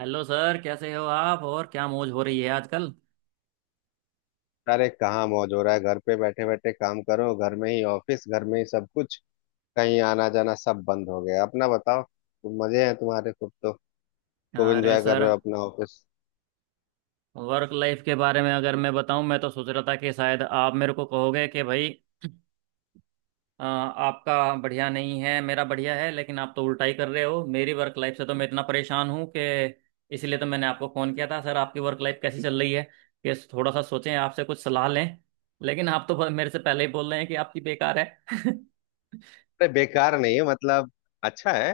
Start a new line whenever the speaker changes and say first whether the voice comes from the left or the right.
right: Hello sir, कैसे हो आप? और क्या मौज हो रही है आजकल?
left: अरे कहाँ मौज हो रहा है। घर पे बैठे बैठे काम करो, घर में ही ऑफिस घर में ही सब कुछ। कहीं आना जाना सब बंद हो गया। अपना बताओ, तुम मजे हैं तुम्हारे खूब तो खूब
right: अरे
left: एंजॉय कर
right: सर,
left: रहे हो अपना ऑफिस।
right: वर्क लाइफ के बारे में अगर मैं बताऊं, मैं तो सोच रहा था कि शायद आप मेरे को कहोगे कि भाई, आपका बढ़िया नहीं है मेरा बढ़िया है। लेकिन आप तो उल्टा ही कर रहे हो। मेरी वर्क लाइफ से तो मैं इतना परेशान हूं कि इसलिए तो मैंने आपको फ़ोन किया था सर। आपकी वर्क लाइफ कैसी चल रही है ये थोड़ा सा सोचें, आपसे कुछ सलाह लें। लेकिन आप तो मेरे से पहले ही बोल रहे हैं कि आपकी बेकार है।
left: अरे बेकार नहीं है, मतलब अच्छा है।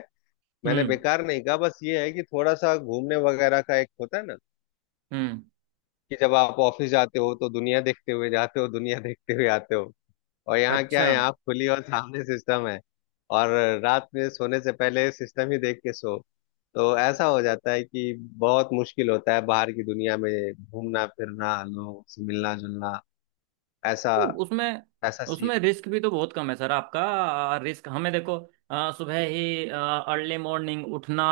left: मैंने
right: हम्म।
left: बेकार नहीं कहा, बस ये है कि थोड़ा सा घूमने वगैरह का एक होता है ना,
right: हम्म।
left: कि जब आप ऑफिस जाते हो तो दुनिया देखते हुए जाते हो, दुनिया देखते हुए आते हो। और यहाँ क्या
right: अच्छा।
left: है, यहाँ खुली और सामने सिस्टम है। और रात में सोने से पहले सिस्टम ही देख के सो। तो ऐसा हो जाता है कि बहुत मुश्किल होता है बाहर की दुनिया में घूमना फिरना, लोगों से मिलना जुलना। ऐसा
right: तो उसमें
left: ऐसा सी
right: उसमें रिस्क भी तो बहुत कम है सर। आपका रिस्क हमें देखो। सुबह ही अर्ली मॉर्निंग उठना,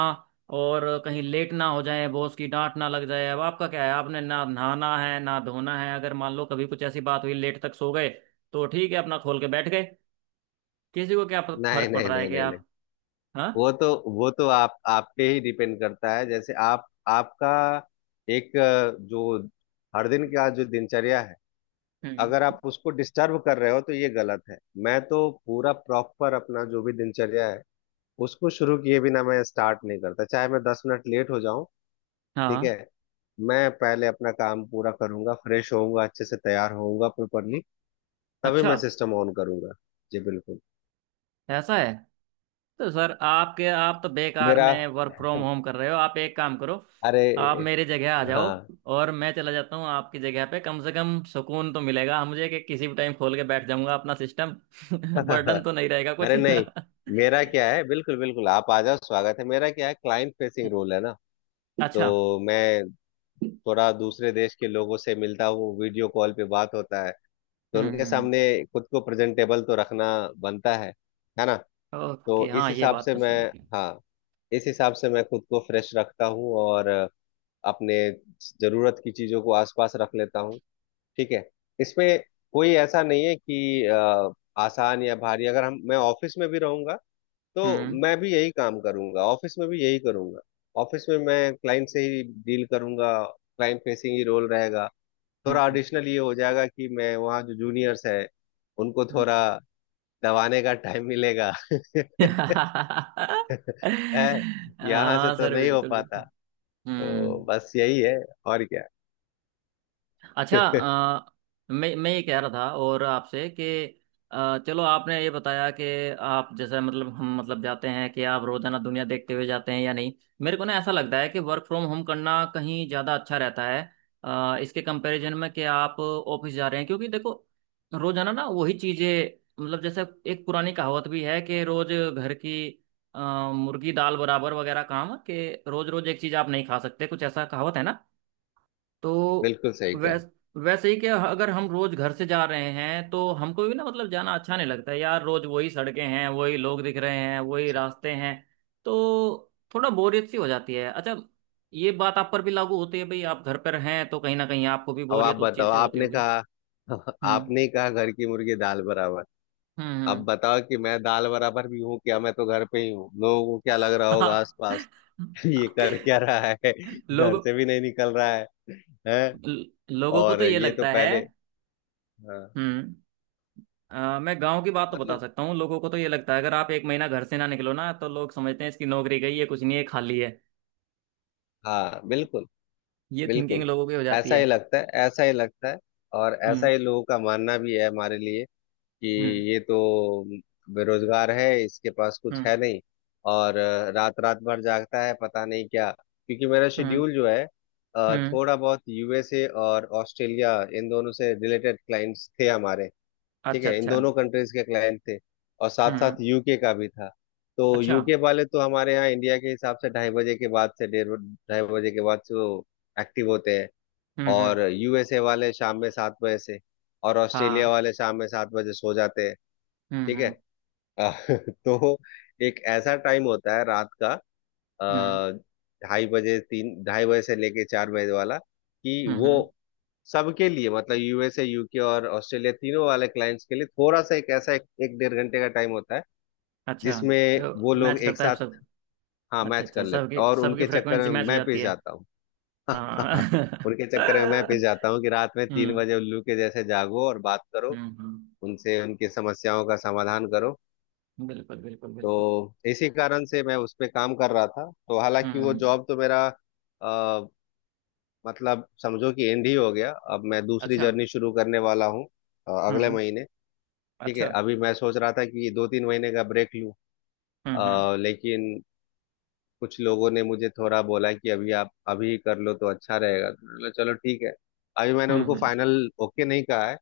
right: और कहीं लेट ना हो जाए, बॉस की डांट ना लग जाए। अब आपका क्या है? आपने ना नहाना है ना धोना है। अगर मान लो कभी कुछ ऐसी बात हुई, लेट तक सो गए, तो ठीक है, अपना खोल के बैठ गए। किसी को क्या
left: नहीं,
right: फर्क पड़
left: नहीं,
right: रहा है
left: नहीं,
right: कि
left: नहीं, नहीं।
right: आप। हाँ।
left: वो तो आप पे ही डिपेंड करता है। जैसे आप आपका एक जो हर दिन का जो दिनचर्या है, अगर
right: हम्म।
left: आप उसको डिस्टर्ब कर रहे हो तो ये गलत है। मैं तो पूरा प्रॉपर अपना जो भी दिनचर्या है, उसको शुरू किए बिना मैं स्टार्ट नहीं करता, चाहे मैं 10 मिनट लेट हो जाऊं। ठीक
right: हाँ।
left: है। मैं पहले अपना काम पूरा करूंगा, फ्रेश होऊंगा, अच्छे से तैयार होऊंगा, प्रॉपरली तभी
right: अच्छा,
left: मैं सिस्टम ऑन करूंगा। जी बिल्कुल।
right: ऐसा है। तो सर, आपके, आप तो बेकार
left: मेरा।
right: में वर्क फ्रॉम होम कर रहे हो। आप एक काम करो,
left: अरे।
right: आप मेरी जगह आ जाओ
left: हाँ।
right: और मैं चला जाता हूँ आपकी जगह पे। कम से कम सुकून तो मिलेगा मुझे कि किसी भी टाइम खोल के बैठ जाऊंगा अपना सिस्टम। बर्डन तो नहीं रहेगा कुछ।
left: अरे नहीं, मेरा क्या है, बिल्कुल बिल्कुल आप आ जाओ, स्वागत है। मेरा क्या है, क्लाइंट फेसिंग रोल है ना।
right: अच्छा।
left: तो मैं थोड़ा दूसरे देश के लोगों से मिलता हूँ, वीडियो कॉल पे बात होता है। तो उनके
right: हम्म।
left: सामने खुद को प्रेजेंटेबल तो रखना बनता है ना।
right: ओके,
left: तो इस
right: हाँ, ये
left: हिसाब
right: बात
left: से
right: तो
left: मैं,
right: सही है कि।
left: हाँ, इस हिसाब से मैं खुद को फ्रेश रखता हूँ और अपने जरूरत की चीजों को आसपास रख लेता हूँ। ठीक है। इसमें कोई ऐसा नहीं है कि आसान या भारी। अगर हम मैं ऑफिस में भी रहूंगा तो
right: हम्म।
left: मैं भी यही काम करूंगा, ऑफिस में भी यही करूंगा। ऑफिस में मैं क्लाइंट से ही डील करूंगा, क्लाइंट फेसिंग ही रोल रहेगा।
right: हम्म।
left: थोड़ा
right: हम्म।
left: एडिशनल ये हो जाएगा कि मैं वहाँ जो जूनियर्स है उनको थोड़ा दबाने का टाइम मिलेगा।
right: हम्म।
left: है। यहाँ से
right: हाँ
left: तो
right: सर,
left: नहीं हो
right: बिल्कुल
left: पाता।
right: बिल्कुल।
left: तो
right: हम्म।
left: बस यही है, और क्या।
right: अच्छा। मैं ये कह रहा था और आपसे कि चलो, आपने ये बताया कि आप जैसे मतलब हम मतलब जाते हैं कि आप रोजाना दुनिया देखते हुए जाते हैं या नहीं। मेरे को ना ऐसा लगता है कि वर्क फ्रॉम होम करना कहीं ज़्यादा अच्छा रहता है इसके कंपैरिजन में कि आप ऑफिस जा रहे हैं। क्योंकि देखो, रोजाना ना वही चीज़ें, मतलब जैसे एक पुरानी कहावत भी है कि रोज घर की अ, मुर्गी दाल बराबर वगैरह काम कि रोज रोज एक चीज़ आप नहीं खा सकते, कुछ ऐसा कहावत है ना। तो
left: बिल्कुल सही कहा।
right: वैस वैसे ही कि अगर हम रोज घर से जा रहे हैं तो हमको भी ना मतलब जाना अच्छा नहीं लगता है। यार, रोज वही सड़कें हैं, वही लोग दिख रहे हैं, वही
left: अच्छा।
right: रास्ते हैं, तो थोड़ा बोरियत सी हो जाती है। अच्छा, ये बात आप पर भी लागू होती है भाई, आप घर पर हैं तो कहीं ना कहीं आपको भी
left: अब आप
right: बोरियत उस
left: बताओ,
right: चीज से होती
left: आपने
right: होगी।
left: कहा।
right: हम्म।
left: आपने ही कहा घर की मुर्गी दाल बराबर। अब
right: हम्म।
left: बताओ कि मैं दाल बराबर भी हूँ क्या? मैं तो घर पे ही हूँ, लोगों को क्या लग रहा होगा
right: हम्म।
left: आसपास। ये कर क्या रहा है? घर
right: लोगों,
left: से भी नहीं निकल रहा है, हैं?
right: लोगों को
left: और
right: तो ये
left: ये तो
right: लगता है।
left: पहले, हाँ।
right: हम्म। मैं गांव की बात तो बता
left: मतलब
right: सकता हूँ। लोगों को तो ये लगता है अगर आप 1 महीना घर से ना निकलो ना, तो लोग समझते हैं इसकी नौकरी गई है, कुछ नहीं है, खाली है।
left: हाँ, बिल्कुल
right: ये थिंकिंग
left: बिल्कुल।
right: लोगों की हो जाती
left: ऐसा ही
right: है।
left: लगता है, ऐसा ही लगता है। और ऐसा
right: हम्म।
left: ही लोगों का मानना भी है हमारे लिए, कि
right: हम्म।
left: ये तो बेरोजगार है, इसके पास कुछ
right: हम्म।
left: है नहीं। और रात रात भर जागता है, पता नहीं क्या। क्योंकि मेरा
right: हम्म।
left: शेड्यूल जो है,
right: हम्म।
left: थोड़ा बहुत यूएसए और ऑस्ट्रेलिया, इन दोनों से रिलेटेड क्लाइंट्स थे हमारे। ठीक
right: अच्छा
left: है, इन
right: अच्छा।
left: दोनों कंट्रीज के क्लाइंट थे। और साथ
right: हम्म।
left: साथ यूके का भी था। तो
right: अच्छा।
left: यूके वाले तो हमारे यहाँ इंडिया के हिसाब से ढाई बजे के बाद से, डेढ़ ढाई बजे के बाद से वो एक्टिव होते हैं।
right: हम्म। हम्म।
left: और यूएसए वाले शाम में 7 बजे से, और ऑस्ट्रेलिया
right: हाँ।
left: वाले शाम में सात बजे सो जाते हैं।
right: हम्म।
left: ठीक है।
right: हम्म।
left: अ, तो एक ऐसा टाइम होता है रात का,
right: हम्म।
left: अ, ढाई बजे तीन, ढाई बजे से लेके 4 बजे वाला कि
right: हम्म।
left: वो
right: हम्म।
left: सबके लिए, मतलब यूएसए यूके और ऑस्ट्रेलिया, तीनों वाले क्लाइंट्स के लिए थोड़ा सा एक ऐसा एक डेढ़ घंटे का टाइम होता है
right: अच्छा।
left: जिसमें
right: तो
left: वो लोग
right: मैच
left: एक
right: करता है
left: साथ,
right: सब?
left: हाँ,
right: अच्छा
left: मैच
right: अच्छा,
left: कर लेते,
right: सबकी
left: और
right: सबकी
left: उनके चक्कर
right: फ्रिक्वेंसी
left: में
right: मैच हो
left: मैं
right: जाती
left: पिस
right: है।
left: जाता हूँ।
right: हाँ।
left: उनके चक्कर में मैं पिस जाता हूँ कि रात में तीन
right: हम्म।
left: बजे उल्लू के जैसे जागो और बात करो,
right: हम्म। हम्म।
left: उनसे उनकी समस्याओं का समाधान करो।
right: बिल्कुल बिल्कुल बिल्कुल।
left: तो इसी कारण से मैं उस पे काम कर रहा था। तो
right: हम्म।
left: हालांकि वो
right: हम्म।
left: जॉब तो मेरा अ, मतलब समझो कि एंड ही हो गया। अब मैं दूसरी
right: अच्छा।
left: जर्नी शुरू करने वाला हूँ, अगले
right: हम्म।
left: महीने। ठीक है,
right: अच्छा।
left: अभी मैं सोच रहा था कि 2-3 महीने का ब्रेक लूँ,
right: हम्म। हम्म।
left: लेकिन कुछ लोगों ने मुझे थोड़ा बोला कि अभी आप अभी कर लो तो अच्छा रहेगा, तो मैंने बोला, चलो ठीक है। अभी मैंने
right: हम्म।
left: उनको
right: हम्म।
left: फाइनल ओके नहीं कहा है।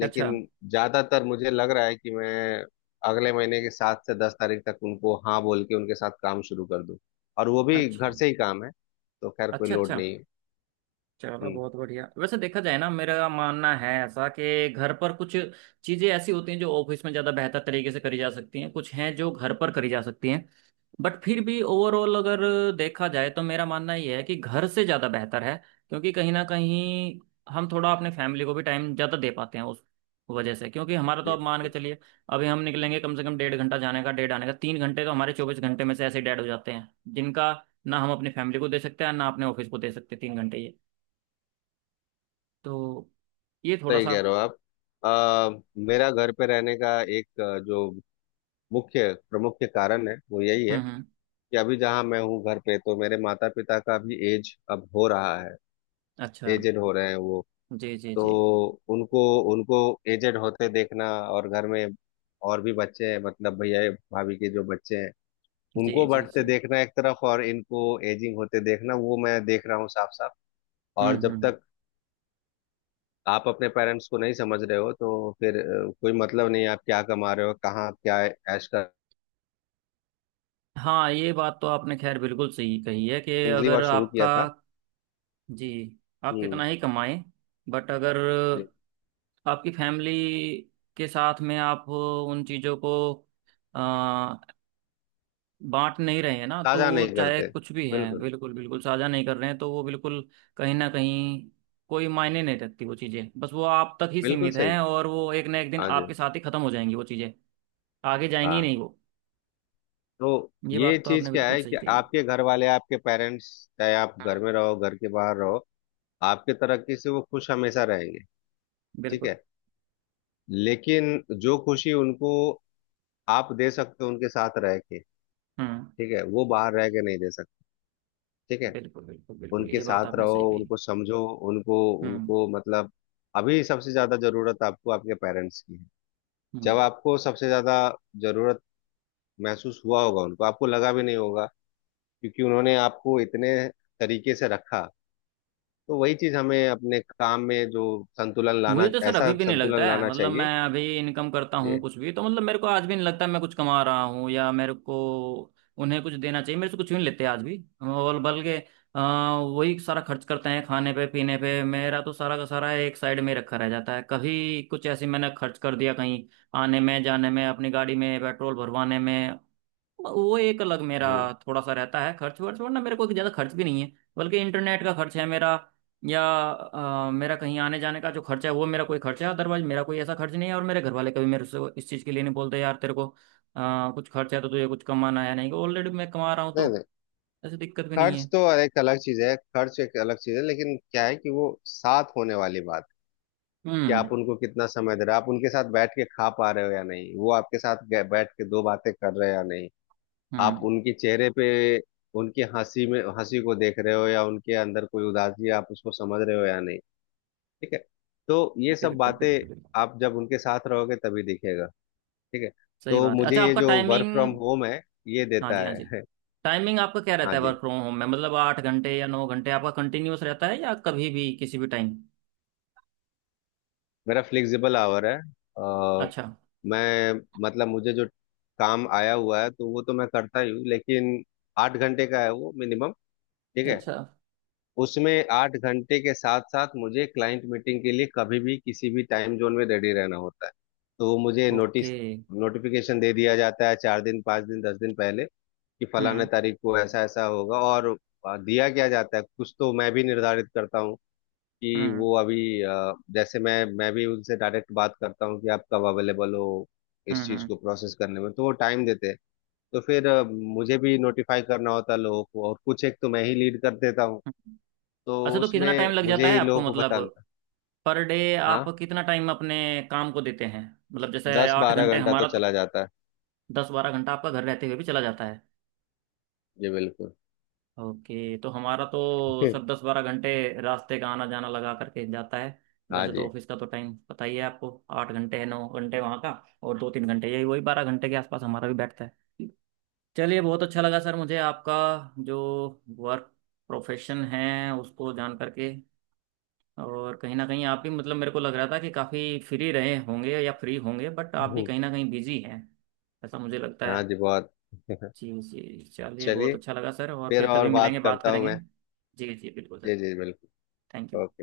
right: अच्छा
left: लेकिन ज्यादातर मुझे लग रहा है कि मैं अगले महीने की 7 से 10 तारीख तक उनको हाँ बोल के उनके साथ काम शुरू कर दूं। और वो भी
right: अच्छा।
left: घर से ही काम है, तो खैर कोई
right: अच्छा अच्छा।
left: लोड नहीं है।
right: चलो
left: हम्म,
right: बहुत बढ़िया। वैसे देखा जाए ना, मेरा मानना है ऐसा कि घर पर कुछ चीजें ऐसी होती हैं जो ऑफिस में ज्यादा बेहतर तरीके से करी जा सकती हैं, कुछ हैं जो घर पर करी जा सकती हैं। बट फिर भी ओवरऑल अगर देखा जाए तो मेरा मानना ये है कि घर से ज़्यादा बेहतर है। क्योंकि कहीं ना कहीं हम थोड़ा अपने फैमिली को भी टाइम ज़्यादा दे पाते हैं उस वजह से। क्योंकि हमारा तो
left: जी
right: आप मान के
left: बिल्कुल।
right: चलिए, अभी हम निकलेंगे, कम से कम 1.5 घंटा जाने का, डेढ़ आने का, 3 घंटे तो हमारे 24 घंटे में से ऐसे डेड हो जाते हैं जिनका ना हम अपनी फैमिली को दे सकते हैं ना अपने ऑफिस को दे सकते। 3 घंटे ये, तो ये थोड़ा
left: सही
right: सा।
left: कह रहे हो आप। अ, मेरा घर पे रहने का एक जो मुख्य प्रमुख कारण है वो यही है
right: हम्म। हम्म।
left: कि अभी जहाँ मैं हूँ घर पे, तो मेरे माता पिता का भी एज अब हो रहा है।
right: अच्छा।
left: एजेड हो रहे हैं वो।
right: जी जी
left: तो
right: जी।
left: उनको उनको एजेड होते देखना, और घर में और भी बच्चे हैं, मतलब भैया भाभी के जो बच्चे हैं
right: जी
left: उनको
right: जी
left: बढ़ते
right: जी।
left: देखना एक तरफ, और इनको एजिंग होते देखना, वो मैं देख रहा हूँ साफ साफ।
right: हम्म।
left: और जब
right: हम्म।
left: तक आप अपने पेरेंट्स को नहीं समझ रहे हो तो फिर कोई मतलब नहीं है आप क्या कमा रहे हो, कहाँ आप क्या ऐश कर।
right: हाँ, ये बात तो आपने खैर बिल्कुल सही कही है कि
left: अगली
right: अगर
left: बार शुरू
right: आपका।
left: किया था।
right: जी। आप
left: हम्म।
right: कितना ही कमाएं, बट अगर आपकी फैमिली के साथ में आप उन चीज़ों को अ, बांट नहीं रहे हैं ना, तो
left: ताजा
right: वो
left: नहीं
right: चाहे
left: करते।
right: कुछ भी हैं,
left: बिल्कुल।
right: बिल्कुल बिल्कुल साझा नहीं कर रहे हैं, तो वो बिल्कुल कहीं ना कहीं कोई मायने नहीं रखती वो चीज़ें। बस वो आप तक ही
left: बिल्कुल
right: सीमित हैं
left: सही।
right: और वो एक ना एक दिन
left: हाँ जी।
right: आपके साथ ही ख़त्म हो जाएंगी वो चीज़ें, आगे जाएंगी ही
left: हाँ।
right: नहीं वो।
left: तो
right: ये
left: ये
right: बात तो
left: चीज
right: आपने
left: क्या
right: बिल्कुल
left: है
right: सही
left: कि
right: कही है।
left: आपके घर वाले, आपके पेरेंट्स, चाहे आप घर
right: हाँ
left: में रहो, घर के बाहर रहो, आपके तरक्की से वो खुश हमेशा रहेंगे। ठीक
right: बिल्कुल।
left: है। लेकिन जो खुशी उनको आप दे सकते हो उनके साथ रह के,
right: हम्म।
left: ठीक है, वो बाहर रह के नहीं दे सकते। ठीक है।
right: बिल्कुल बिल्कुल बिल्कुल।
left: उनके
right: ये बात
left: साथ
right: आपने
left: रहो,
right: सही कही।
left: उनको समझो, उनको
right: हम्म।
left: उनको मतलब, अभी सबसे ज्यादा जरूरत आपको आपके पेरेंट्स की है।
right: हम्म।
left: जब आपको सबसे ज्यादा जरूरत महसूस हुआ होगा उनको, आपको लगा भी नहीं होगा, क्योंकि उन्होंने आपको इतने तरीके से रखा। तो वही चीज हमें अपने काम में जो संतुलन
right: मुझे
left: लाना,
right: तो सर अभी
left: ऐसा
right: भी नहीं लगता
left: संतुलन
right: है,
left: लाना
right: मतलब मैं
left: चाहिए।
right: अभी इनकम करता हूँ
left: जी।
right: कुछ भी तो, मतलब मेरे को आज भी नहीं लगता मैं कुछ कमा रहा हूँ या मेरे को उन्हें कुछ देना चाहिए। मेरे से कुछ भी नहीं लेते आज भी, और बल्कि अ, वही सारा खर्च करते हैं खाने पे पीने पे। मेरा तो सारा का सारा एक साइड में रखा रह जाता है। कभी कुछ ऐसे मैंने खर्च कर दिया कहीं आने में जाने में, अपनी गाड़ी में पेट्रोल भरवाने में, वो एक अलग मेरा
left: हम्म।
right: थोड़ा सा रहता है खर्च वर्च, वरना मेरे को ज़्यादा खर्च भी नहीं है। बल्कि इंटरनेट का खर्च है मेरा, या मेरा कहीं आने जाने का जो खर्च है वो, मेरा कोई खर्च है। अदरवाइज मेरा कोई ऐसा खर्च नहीं है। और मेरे घर वाले कभी मेरे से इस चीज़ के लिए नहीं बोलते यार तेरे को कुछ खर्च है तो तुझे कुछ कमाना है, नहीं, ऑलरेडी मैं कमा रहा हूँ
left: नहीं
right: तो
left: नहीं,
right: ऐसी दिक्कत भी नहीं
left: खर्च
right: है।
left: तो एक अलग चीज है, खर्च एक अलग चीज है। लेकिन क्या है कि वो साथ होने वाली बात, कि
right: हम्म।
left: आप उनको कितना समय दे रहे हो, आप उनके साथ बैठ के खा पा रहे हो या नहीं, वो आपके साथ बैठ के दो बातें कर रहे हो या नहीं। आप
right: हम्म।
left: उनके चेहरे पे उनकी हंसी में हंसी को देख रहे हो, या उनके अंदर कोई उदासी आप उसको समझ रहे हो या नहीं। ठीक है। तो ये सब
right: बिल्कुल
left: बातें
right: बिल्कुल बिल्कुल।
left: आप जब उनके साथ रहोगे तभी दिखेगा। ठीक है,
right: सही
left: तो
right: बात है।
left: मुझे
right: अच्छा,
left: ये
right: आपका
left: जो वर्क फ्रॉम
right: टाइमिंग।
left: होम है ये
right: हाँ
left: देता
right: जी, हाँ जी।
left: है।
right: टाइमिंग आपका क्या
left: हाँ
right: रहता है
left: जी,
right: वर्क फ्रॉम होम में? मतलब 8 घंटे या 9 घंटे आपका कंटिन्यूअस रहता है या कभी भी किसी भी टाइम?
left: मेरा फ्लेक्सिबल आवर है। आ,
right: अच्छा
left: मैं मतलब मुझे जो काम आया हुआ है तो वो तो मैं करता ही हूँ। लेकिन 8 घंटे का है वो, मिनिमम। ठीक है।
right: अच्छा।
left: उसमें 8 घंटे के साथ साथ मुझे क्लाइंट मीटिंग के लिए कभी भी किसी भी टाइम जोन में रेडी रहना होता है। तो वो मुझे
right: ओके।
left: नोटिस नोटिफिकेशन दे दिया जाता है 4 दिन 5 दिन 10 दिन पहले, कि फलाना
right: हम्म।
left: तारीख को ऐसा ऐसा होगा। और दिया क्या जाता है, कुछ तो मैं भी निर्धारित करता हूँ कि
right: हम्म।
left: वो अभी, जैसे मैं भी उनसे डायरेक्ट बात करता हूँ कि आप कब अवेलेबल हो इस
right: हम्म।
left: चीज़
right: हम्म।
left: को प्रोसेस करने में। तो वो टाइम देते हैं। तो फिर मुझे भी नोटिफाई करना होता है लोगों को, और कुछ एक तो मैं ही लीड कर देता हूँ।
right: हम्म।
left: तो
right: अच्छा, तो कितना
left: उसमें
right: टाइम लग
left: मुझे
right: जाता है
left: ही
right: आपको?
left: लोगों को
right: मतलब
left: बताना था।
right: पर डे आप
left: हाँ,
right: कितना टाइम अपने काम को देते हैं? मतलब जैसे
left: दस
right: आठ
left: बारह
right: घंटे
left: घंटा तो
right: हमारा तो,
left: चला जाता है।
right: 10-12 घंटा आपका घर रहते हुए भी चला जाता है।
left: जी बिल्कुल।
right: ओके, तो हमारा तो सर 10-12 घंटे रास्ते का आना जाना लगा करके जाता है।
left: हाँ
right: वैसे तो
left: जी।
right: ऑफिस का तो टाइम पता ही है आपको, 8 घंटे है 9 घंटे वहाँ का, और 2-3 घंटे यही वही, 12 घंटे के आसपास हमारा भी बैठता है। चलिए, बहुत अच्छा लगा सर मुझे आपका जो वर्क प्रोफेशन है उसको जान करके। और कहीं ना कहीं आप भी, मतलब मेरे को लग रहा था कि काफ़ी फ्री रहे होंगे या फ्री होंगे, बट आप भी
left: हम्म।
right: कहीं ना कहीं बिजी हैं ऐसा मुझे लगता
left: हाँ जी
right: है।
left: बहुत।
right: जी जी, चलिए, बहुत
left: चलिए,
right: अच्छा लगा सर, और
left: फिर
right: फिर कभी
left: और
right: मिलेंगे
left: बात
right: बात
left: करता हूँ
right: करेंगे।
left: मैं।
right: जी जी बिल्कुल सर।
left: जी जी बिल्कुल।
right: Thank you.
left: ओके।